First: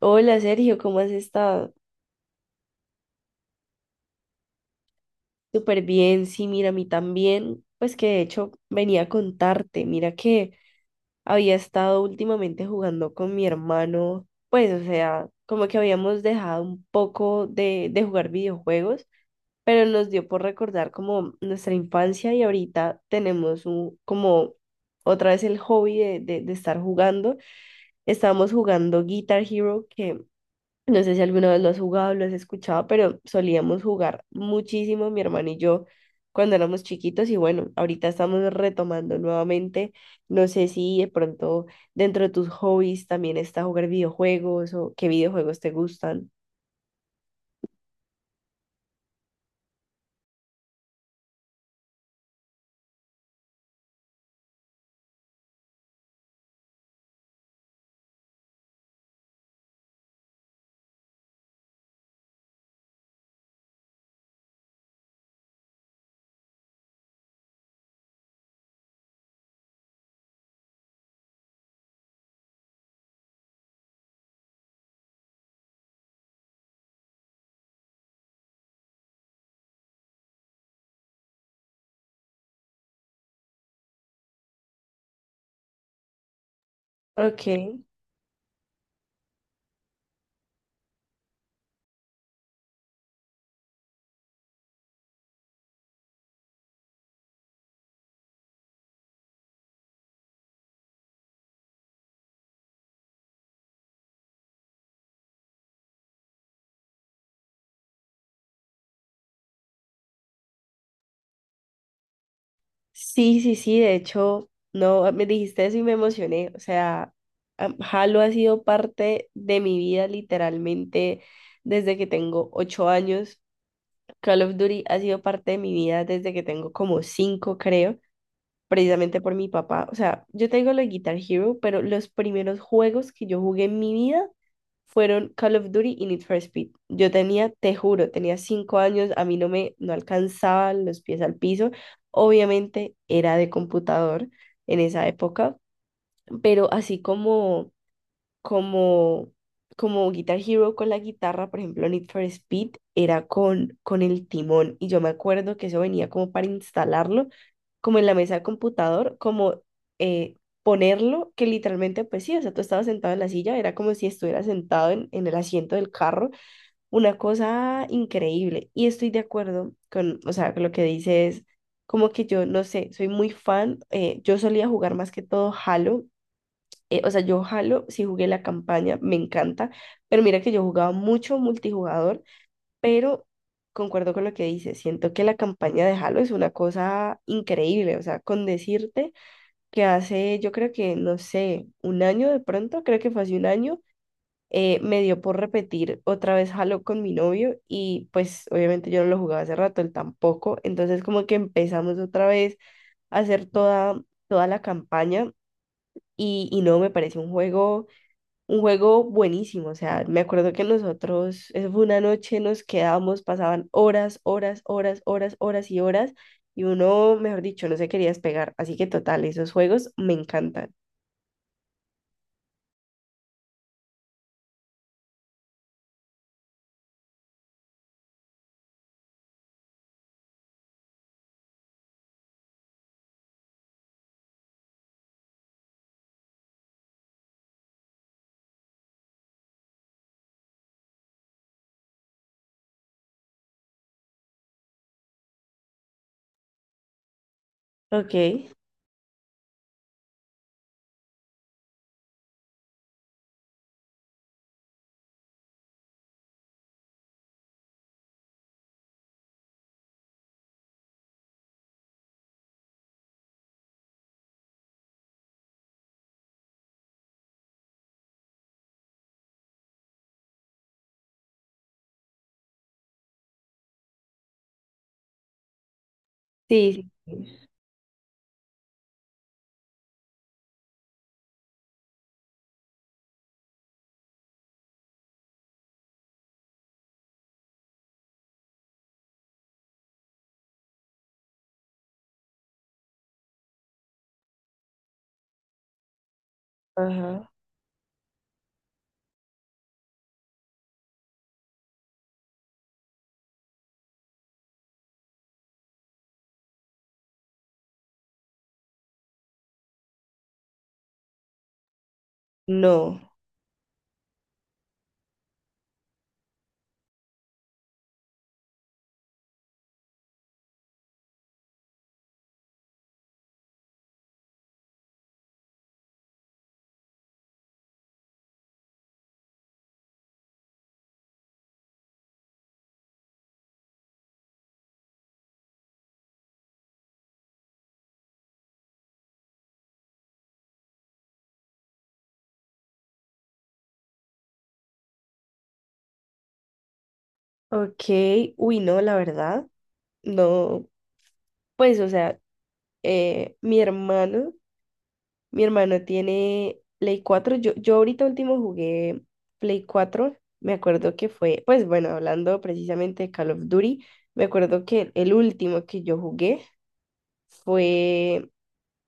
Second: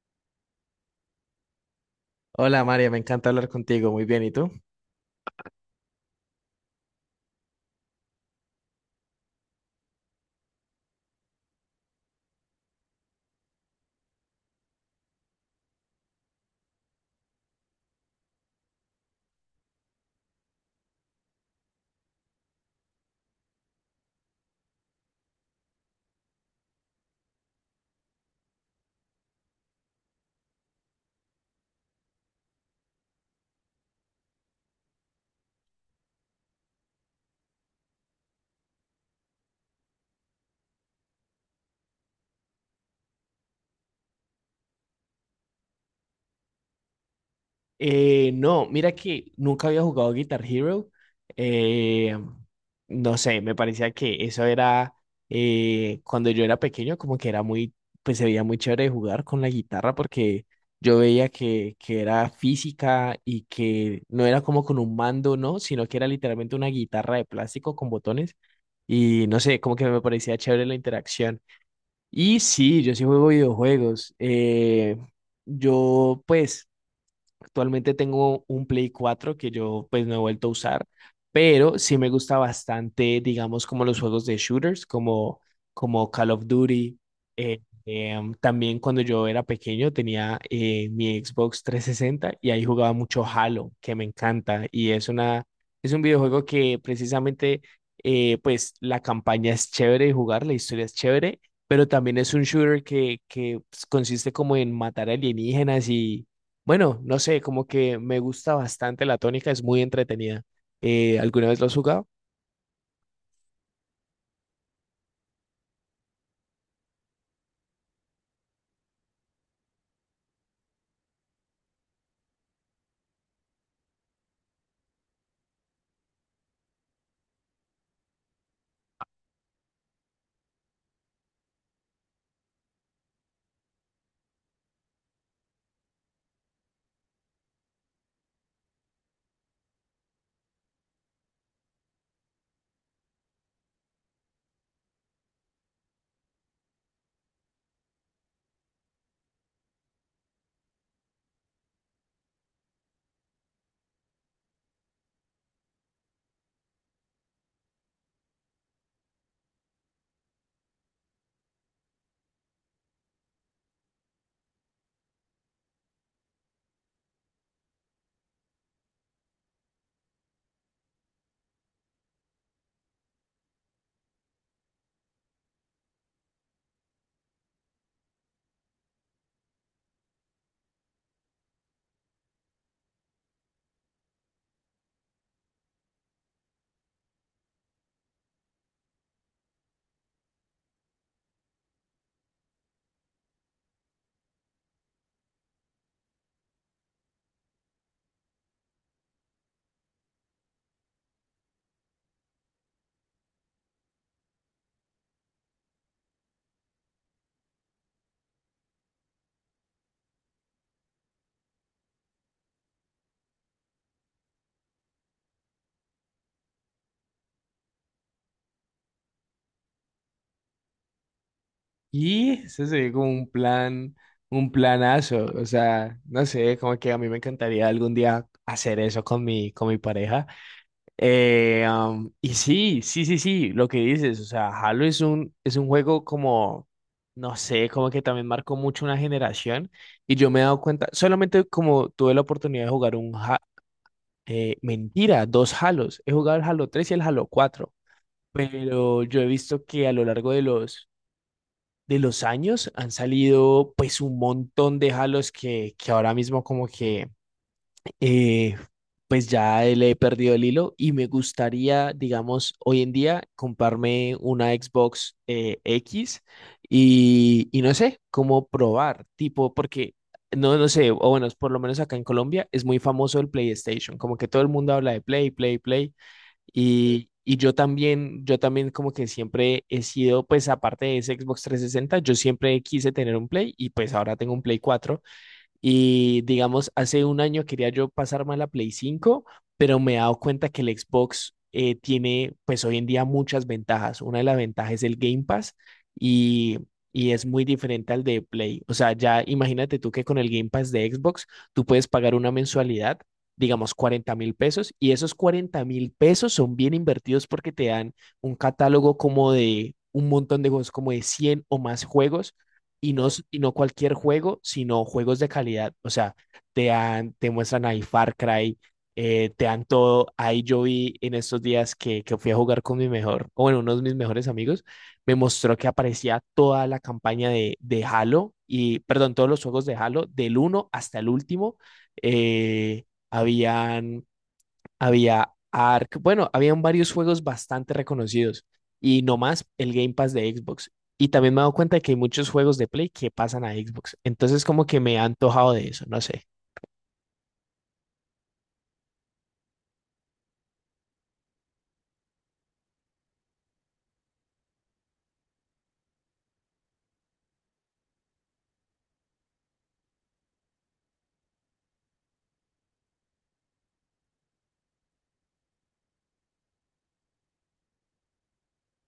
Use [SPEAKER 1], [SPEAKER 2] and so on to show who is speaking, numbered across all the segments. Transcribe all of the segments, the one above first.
[SPEAKER 1] Hola Sergio, ¿cómo has estado?
[SPEAKER 2] Hola María, me encanta hablar contigo. Muy bien, ¿y tú?
[SPEAKER 1] Súper bien, sí, mira, a mí también, pues que de hecho venía a contarte, mira que había estado últimamente jugando con mi hermano, pues o sea, como que habíamos dejado un poco de jugar videojuegos, pero nos dio por recordar como nuestra infancia y ahorita tenemos como otra vez el hobby de estar jugando. Estábamos jugando Guitar Hero. Que No sé si alguna vez lo has jugado, lo has escuchado, pero solíamos jugar muchísimo mi hermano y yo cuando éramos chiquitos y bueno, ahorita estamos retomando nuevamente. No sé si de pronto dentro de tus hobbies también está jugar videojuegos o qué videojuegos te gustan.
[SPEAKER 2] No, mira que nunca había jugado Guitar Hero. eh, no sé, me parecía que eso era cuando yo era pequeño, como que era muy, pues se veía muy chévere jugar con la guitarra porque yo veía que era física y que no era como con un mando, ¿no? Sino que era literalmente una guitarra de plástico con botones y no sé, como que me parecía chévere la interacción. Y sí, yo sí juego videojuegos. Yo, pues, Actualmente tengo un Play 4 que yo pues no he vuelto a usar, pero sí me gusta bastante, digamos, como los juegos de shooters, como Call of Duty. Eh,
[SPEAKER 1] Ok.
[SPEAKER 2] También cuando yo era pequeño tenía mi Xbox trescientos sesenta y ahí jugaba mucho Halo, que me encanta. Es un videojuego que precisamente, pues la campaña es chévere de jugar, la historia es chévere, pero también es un shooter que pues, consiste como en matar alienígenas y bueno, no sé, como que me gusta bastante la tónica, es muy entretenida. ¿Alguna vez lo has jugado?
[SPEAKER 1] Sí, sí, sí, de hecho, no, me dijiste eso y me emocioné. O sea, Halo ha sido parte de mi vida literalmente desde que tengo 8 años. Call of Duty ha sido parte de mi vida desde que tengo como cinco, creo, precisamente por mi papá. O sea, yo tengo la Guitar Hero, pero los primeros juegos que yo jugué en mi vida fueron Call of Duty y Need for Speed. Yo tenía, te juro, tenía 5 años, a mí no alcanzaban los pies al piso. Obviamente era de computador en esa época, pero así como, como Guitar Hero con la guitarra, por ejemplo, Need for Speed era con el timón y yo me acuerdo que eso venía como para instalarlo, como en la mesa de computador, como eh, ponerlo, que literalmente, pues sí, o sea, tú estabas sentado en la silla, era como si estuvieras sentado en el asiento del carro, una cosa increíble. Y estoy de acuerdo con, o sea, con lo que dices. Como que yo, no sé, soy muy fan. Yo solía jugar más que todo Halo. O sea, yo Halo sí jugué la campaña, me encanta, pero mira que yo jugaba mucho multijugador, pero concuerdo con lo que dices, siento que la campaña de Halo es una cosa increíble, o sea, con decirte que hace, yo creo que, no sé, un año de pronto, creo que fue hace un año, me dio por repetir otra vez Halo con mi novio y pues obviamente yo no lo jugaba hace rato, él tampoco, entonces como que empezamos otra vez a hacer toda, toda la campaña y no, me parece un juego buenísimo, o sea, me acuerdo que nosotros, eso fue una noche, nos quedábamos, pasaban horas, horas, horas, horas, horas y horas, y uno, mejor dicho, no se quería despegar, así que total, esos juegos me encantan.
[SPEAKER 2] Y eso sería como un plan, un planazo. O sea, no sé, como que a mí me encantaría algún día hacer eso con mi pareja. Y sí, sí, sí, sí, lo que dices, o sea, es un juego como, no sé, como que también marcó mucho una generación. Y yo me he dado cuenta, solamente como tuve la oportunidad de jugar mentira, dos Halos. He jugado el Halo tres y el Halo cuatro,
[SPEAKER 1] Ok, sí,
[SPEAKER 2] pero yo he visto que a lo largo de de los años han salido pues un montón de Halos que ahora mismo como que eh, pues ya le he perdido el hilo y me gustaría, digamos, hoy en día comprarme una Xbox X y no sé cómo probar, tipo, porque no sé, o bueno, por lo menos acá en Colombia es muy famoso el PlayStation, como que todo el mundo habla de Play, Play, Play.
[SPEAKER 1] sí,
[SPEAKER 2] Y
[SPEAKER 1] sí.
[SPEAKER 2] yo también como que siempre he sido, pues aparte de ese Xbox 360, yo siempre quise tener un Play y pues ahora tengo un Play 4 y digamos, hace un año quería yo pasarme a la Play cinco, pero me he dado cuenta que el Xbox tiene, pues hoy en día, muchas ventajas. Una de las ventajas es el Game Pass y, y es
[SPEAKER 1] Ajá,
[SPEAKER 2] muy diferente al de Play. O sea, ya imagínate tú que con el Game Pass de Xbox tú puedes pagar una mensualidad, digamos, 40 mil pesos, y esos 40 mil pesos son bien invertidos porque te dan un catálogo como de un montón de juegos, como de 100 o más juegos
[SPEAKER 1] no,
[SPEAKER 2] y no cualquier juego, sino juegos de calidad. O sea, te, dan, te muestran ahí Far Cry, te dan todo. Ahí yo vi en estos días que fui a jugar con mi mejor, o bueno, uno de mis mejores amigos, me mostró que aparecía toda la campaña de Halo, y perdón, todos los juegos de Halo, del uno hasta el último. Eh, habían Había Ark, bueno, habían varios juegos bastante reconocidos y no más el Game Pass de Xbox. Y también me he dado cuenta de que hay muchos juegos de Play que pasan a Xbox. Entonces como que me ha antojado de eso, no sé.
[SPEAKER 1] ok, uy, no, la verdad, no, pues, o sea, eh, mi hermano Mi hermano tiene Play 4. Yo ahorita último jugué Play 4. Me acuerdo que fue, pues bueno, hablando precisamente de Call of Duty, me acuerdo que el último que yo jugué fue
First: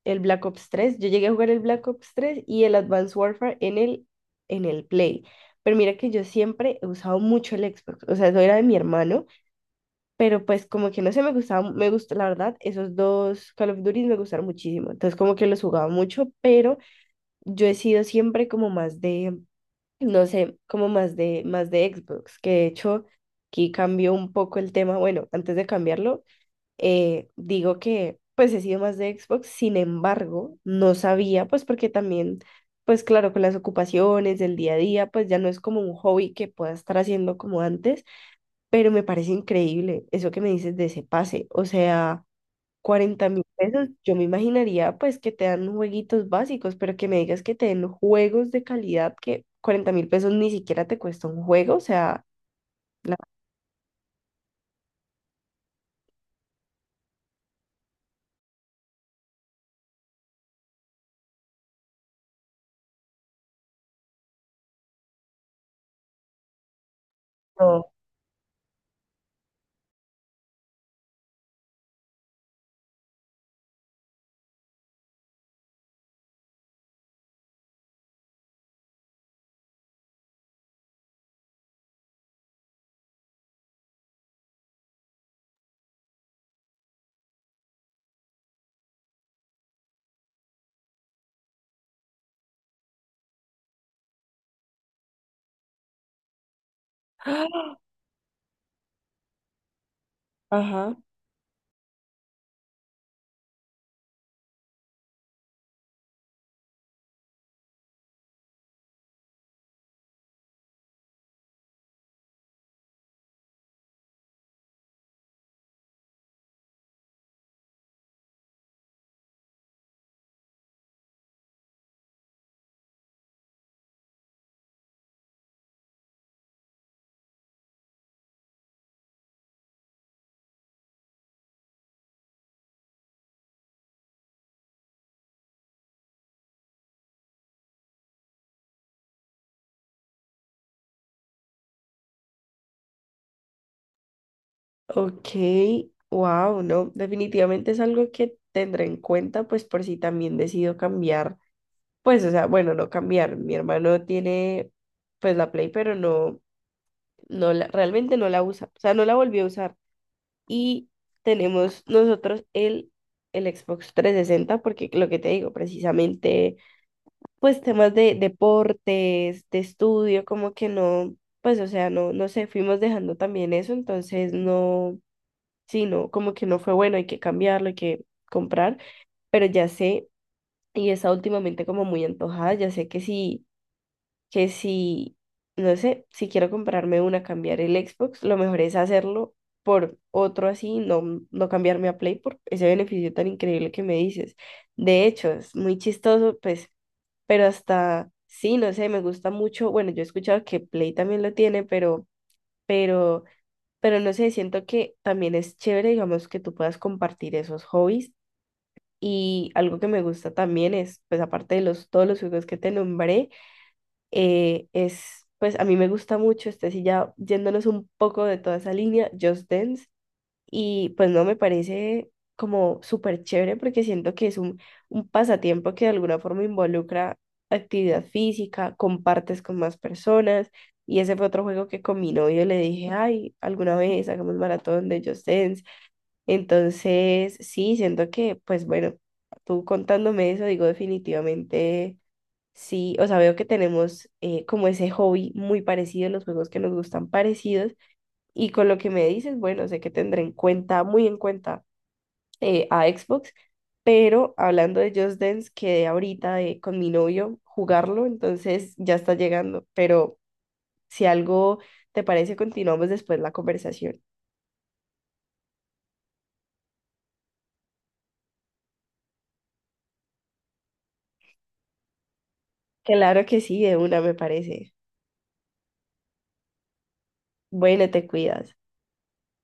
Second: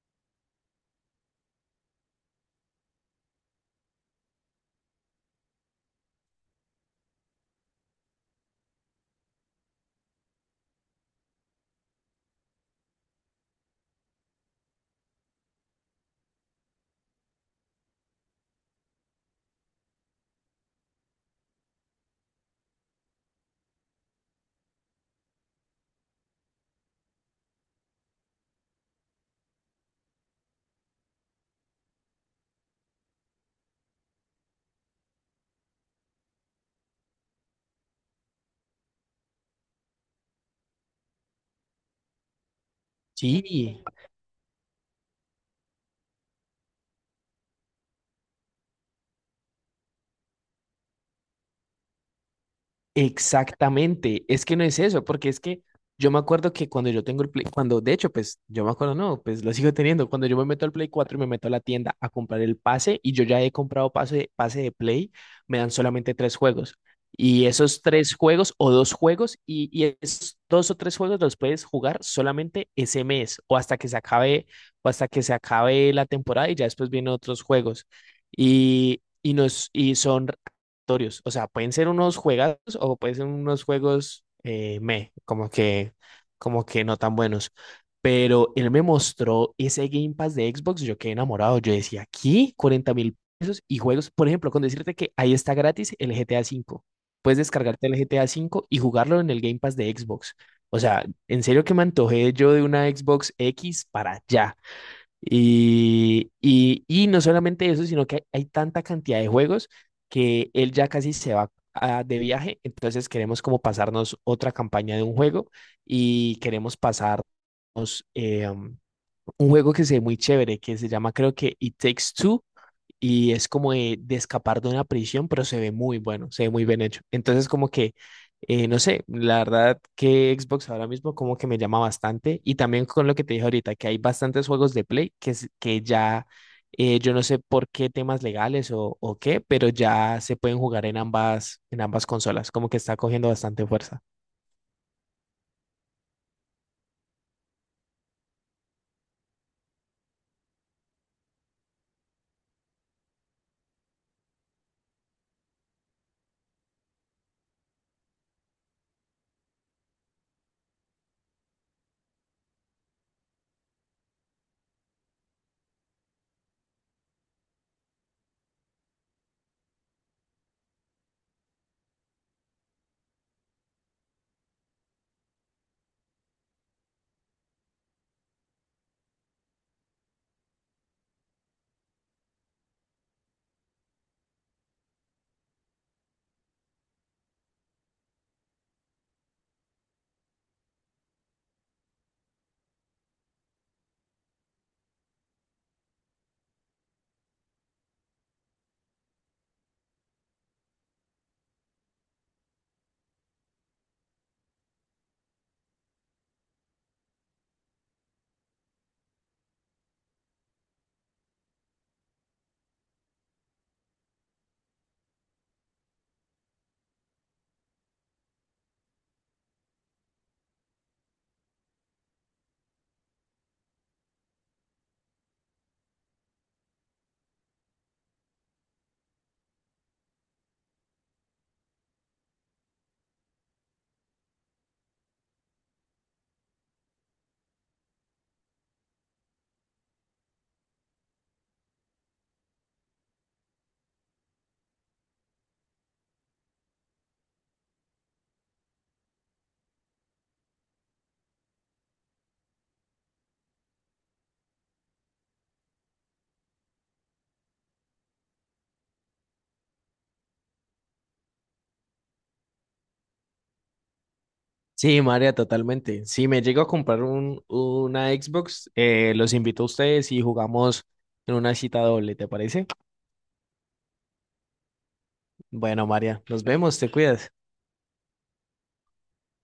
[SPEAKER 1] el Black Ops 3. Yo llegué a jugar el Black Ops 3 y el Advanced Warfare en el Play. Pero mira que yo siempre he usado mucho el Xbox, o sea, eso era de mi hermano, pero pues como que no sé, me gustaba, me gustó, la verdad, esos dos Call of Duty me gustaron muchísimo, entonces como que los jugaba mucho, pero yo he sido siempre como más de, no sé, como más de Xbox, que de hecho aquí cambió un poco el tema. Bueno, antes de cambiarlo, digo que pues he sido más de Xbox, sin embargo, no sabía, pues porque también, pues claro, con las ocupaciones del día a día, pues ya no es como un hobby que pueda estar haciendo como antes, pero me parece increíble eso que me dices de ese pase, o sea cuarenta mil
[SPEAKER 2] Sí,
[SPEAKER 1] pesos, yo me imaginaría pues que te dan jueguitos básicos, pero que me digas que te den juegos de calidad que 40.000 pesos ni siquiera te cuesta un juego, o sea, la-
[SPEAKER 2] exactamente, es que no es eso, porque es que yo me acuerdo que cuando yo tengo el Play, cuando de hecho, pues yo me acuerdo, no, pues lo sigo teniendo, cuando yo me meto al Play 4 y me meto a la tienda a comprar el pase y yo ya he comprado pase, pase de Play, me dan solamente tres juegos. Y esos
[SPEAKER 1] no.
[SPEAKER 2] tres juegos o dos juegos y esos dos o tres juegos los puedes jugar solamente ese mes o hasta que se acabe o hasta que se acabe la temporada y ya después vienen otros juegos. Y son aleatorios. O sea, pueden ser unos juegazos o pueden ser unos juegos meh, como como que no tan buenos. Pero él me mostró ese Game Pass de Xbox, yo quedé enamorado. Yo decía, aquí 40 mil pesos y juegos. Por ejemplo, con decirte que ahí está gratis el GTA cinco. Puedes descargarte el GTA cinco y jugarlo en el Game Pass de Xbox. O
[SPEAKER 1] Ajá,
[SPEAKER 2] sea, en serio que me antojé yo de una Xbox X para allá. Y no solamente eso, sino que hay tanta cantidad de juegos que él ya casi de viaje, entonces queremos como pasarnos otra campaña de un juego y queremos pasarnos un juego que se ve muy chévere, que se llama creo que It Takes Two, y es como de escapar de una prisión, pero se ve muy bueno, se ve muy bien hecho. Entonces, como que, no sé, la verdad que Xbox ahora mismo como que me llama bastante y también con lo que te dije ahorita, que hay bastantes juegos de Play que ya, yo no sé por qué temas legales o qué, pero ya se pueden jugar en en ambas consolas, como que está cogiendo bastante fuerza.
[SPEAKER 1] ok, wow, no, definitivamente es algo que tendré en cuenta, pues por si también decido cambiar, pues o sea, bueno, no cambiar, mi hermano tiene pues la Play, pero no, no, realmente no la usa, o sea, no la volvió a usar. Y tenemos nosotros el Xbox 360 porque lo que te digo, precisamente, pues temas de deportes, de estudio, como que no, pues o sea, no, no sé, fuimos dejando también eso, entonces no, sí, no, como que no fue bueno, hay que cambiarlo, hay que comprar, pero ya sé, y está últimamente como muy antojada, ya sé que sí que si, no sé, si quiero comprarme una, cambiar el Xbox, lo mejor es hacerlo por otro así, no, no cambiarme a Play por ese beneficio tan increíble que me dices. De hecho, es muy chistoso, pues, pero hasta, sí, no sé, me gusta mucho, bueno, yo he escuchado que Play también lo tiene, pero, pero no sé, siento que también es chévere, digamos, que tú puedas compartir esos hobbies. Y algo que me gusta también es, pues aparte de todos los juegos que te nombré, es, pues a mí me gusta mucho, este sí ya yéndonos un poco de toda esa línea, Just Dance, y pues no me parece como súper chévere porque siento que es un pasatiempo que de alguna forma involucra actividad física, compartes con más personas, y ese fue otro juego que con mi novio le dije, ay, alguna vez hagamos maratón de Just Dance, entonces sí, siento que, pues bueno, tú contándome eso, digo definitivamente. Sí, o sea, veo que tenemos como ese hobby muy parecido, los juegos que nos gustan parecidos. Y con lo que me dices, bueno, sé que tendré en cuenta, muy en cuenta a Xbox, pero hablando de Just Dance, quedé ahorita con mi novio jugarlo, entonces ya está llegando. Pero si algo te parece, continuamos después la conversación.
[SPEAKER 2] Sí, María, totalmente. Si me llego a comprar una Xbox, los invito a ustedes y jugamos en una cita doble, ¿te parece?
[SPEAKER 1] Claro que sí, de una me parece.
[SPEAKER 2] Bueno, María, nos vemos, te cuidas.
[SPEAKER 1] Bueno, te cuidas.